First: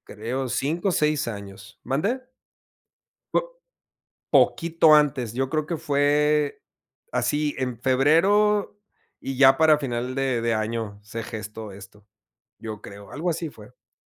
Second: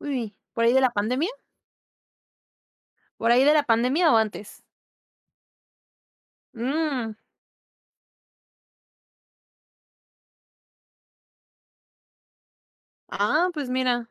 Uy, Creo, ¿por ahí de 5 la o 6 pandemia? años. ¿Mande? ¿Por ahí de [unintelligible] la pandemia o antes? Poquito antes, yo creo que fue Mm. así, en febrero, y ya para final de de año se gestó esto, yo creo. Algo Ah, así pues, fue. mira.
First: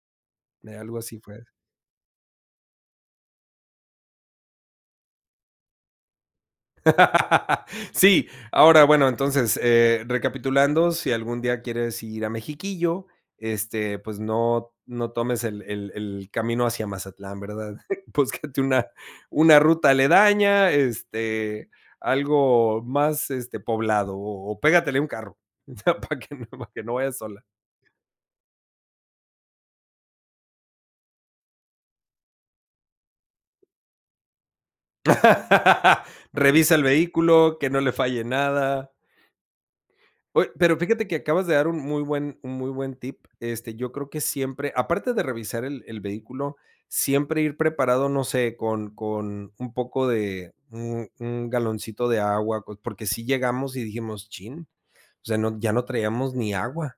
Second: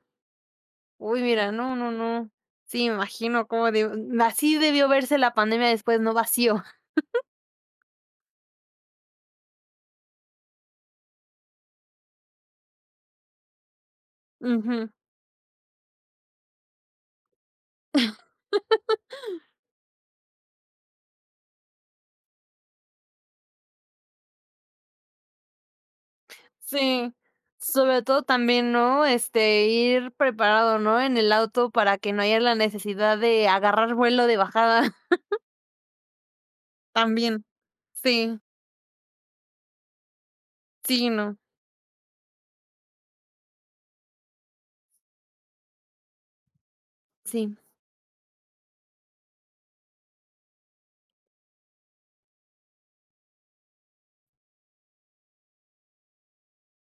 Algo así Uy, fue. mira, no, no, no. Sí, me imagino como deb así debió verse la pandemia después, ¿no?, vacío. Sí, ahora, bueno, entonces, eh recapitulando, si algún día quieres ir a Mexiquillo, este, pues, no Ujú. no tomes el el el camino hacia Mazatlán, ¿verdad? Búscate una una ruta aledaña, este, algo más, este, poblado, o o pégatele a un carro, o sea, pa que no, pa que no Sí, vayas sola. sobre todo también, ¿no? Este, ir preparado, ¿no? En el auto para que no haya la necesidad de agarrar vuelo de bajada. Revisa el También, vehículo, que no le falle sí. nada. Oye, pero Sí fíjate y que no. acabas de dar un muy buen un muy buen tip, este, yo creo que siempre aparte de revisar el el vehículo, siempre Sí. ir preparado, no sé, con con un poco de un un galoncito de agua, porque sí llegamos, y dijimos: "Chin", o sea, no, ya no traíamos ni agua,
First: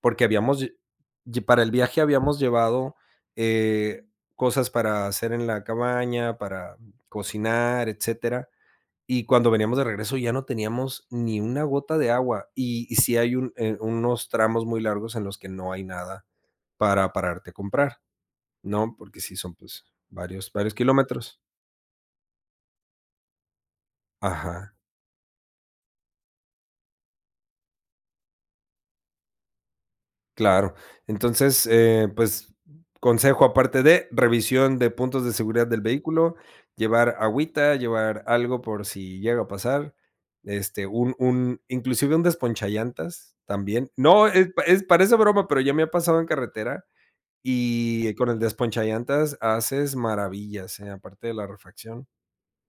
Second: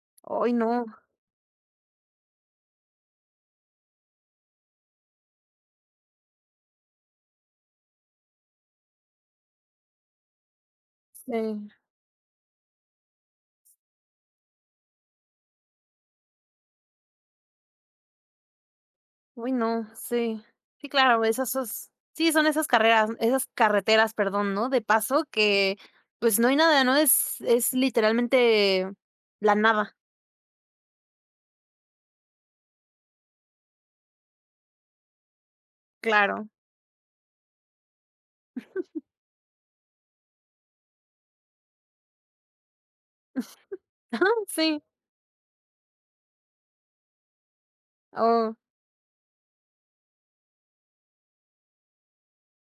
porque Oy, habíamos, no. ll para el viaje habíamos llevado, eh, cosas para hacer en la cabaña, para cocinar, etcétera. Y cuando veníamos de regreso ya no teníamos ni una Sí. gota de agua. Y y sí hay un, eh, unos tramos muy largos en los que no hay nada para pararte a comprar ¿no? porque sí Oy, son, pues, no, sí, varios varios sí, claro, kilómetros. esas sí, son esas carreras, esas carreteras, perdón, ¿no? Ajá. De paso que, pues, no hay nada, no es es literalmente la nada. Claro. Entonces, eh, pues, consejo, aparte de revisión de puntos de seguridad del vehículo, Claro. llevar agüita, llevar algo por si llega a pasar, este, un un inclusive un desponchallantas también. No, ep Sí. es parece broma, pero ya me ha pasado en carretera y con el Oh. desponchallantas haces maravillas, ¿eh? Aparte de la refracción,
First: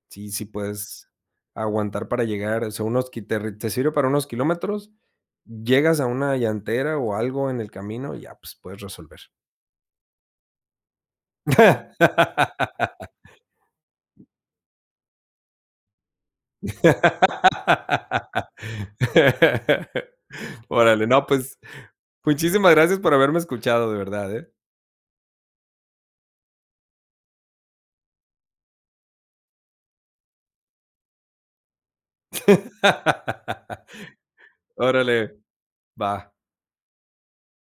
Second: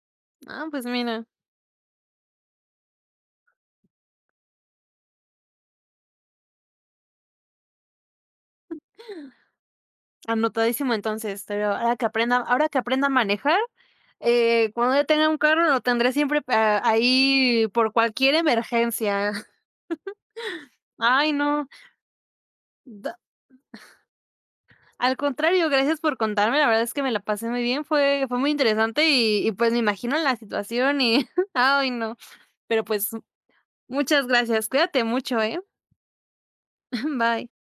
sí, sí Ah, pues puedes mira. aguantar para llegar, sea, unos te sirve para unos kilómetros, llegas a una llantera, o algo en el camino, y ya, pues, puedes resolver. Anotadísimo entonces, pero ahora que aprenda ahora que aprenda a manejar, eh, cuando ya tenga un carro lo tendré siempre pe ahí por cualquier emergencia. Órale, no, Ay, pues, no. muchísimas gracias por Da. haberme escuchado de verdad, ¿eh? Al contrario, gracias por contarme, la verdad es que me la pasé muy bien, fue fue muy interesante. Y y pues, me imagino la situación y Ay no. Pero pues, muchas gracias, cuídate Órale, mucho, ¿eh? va. Bye.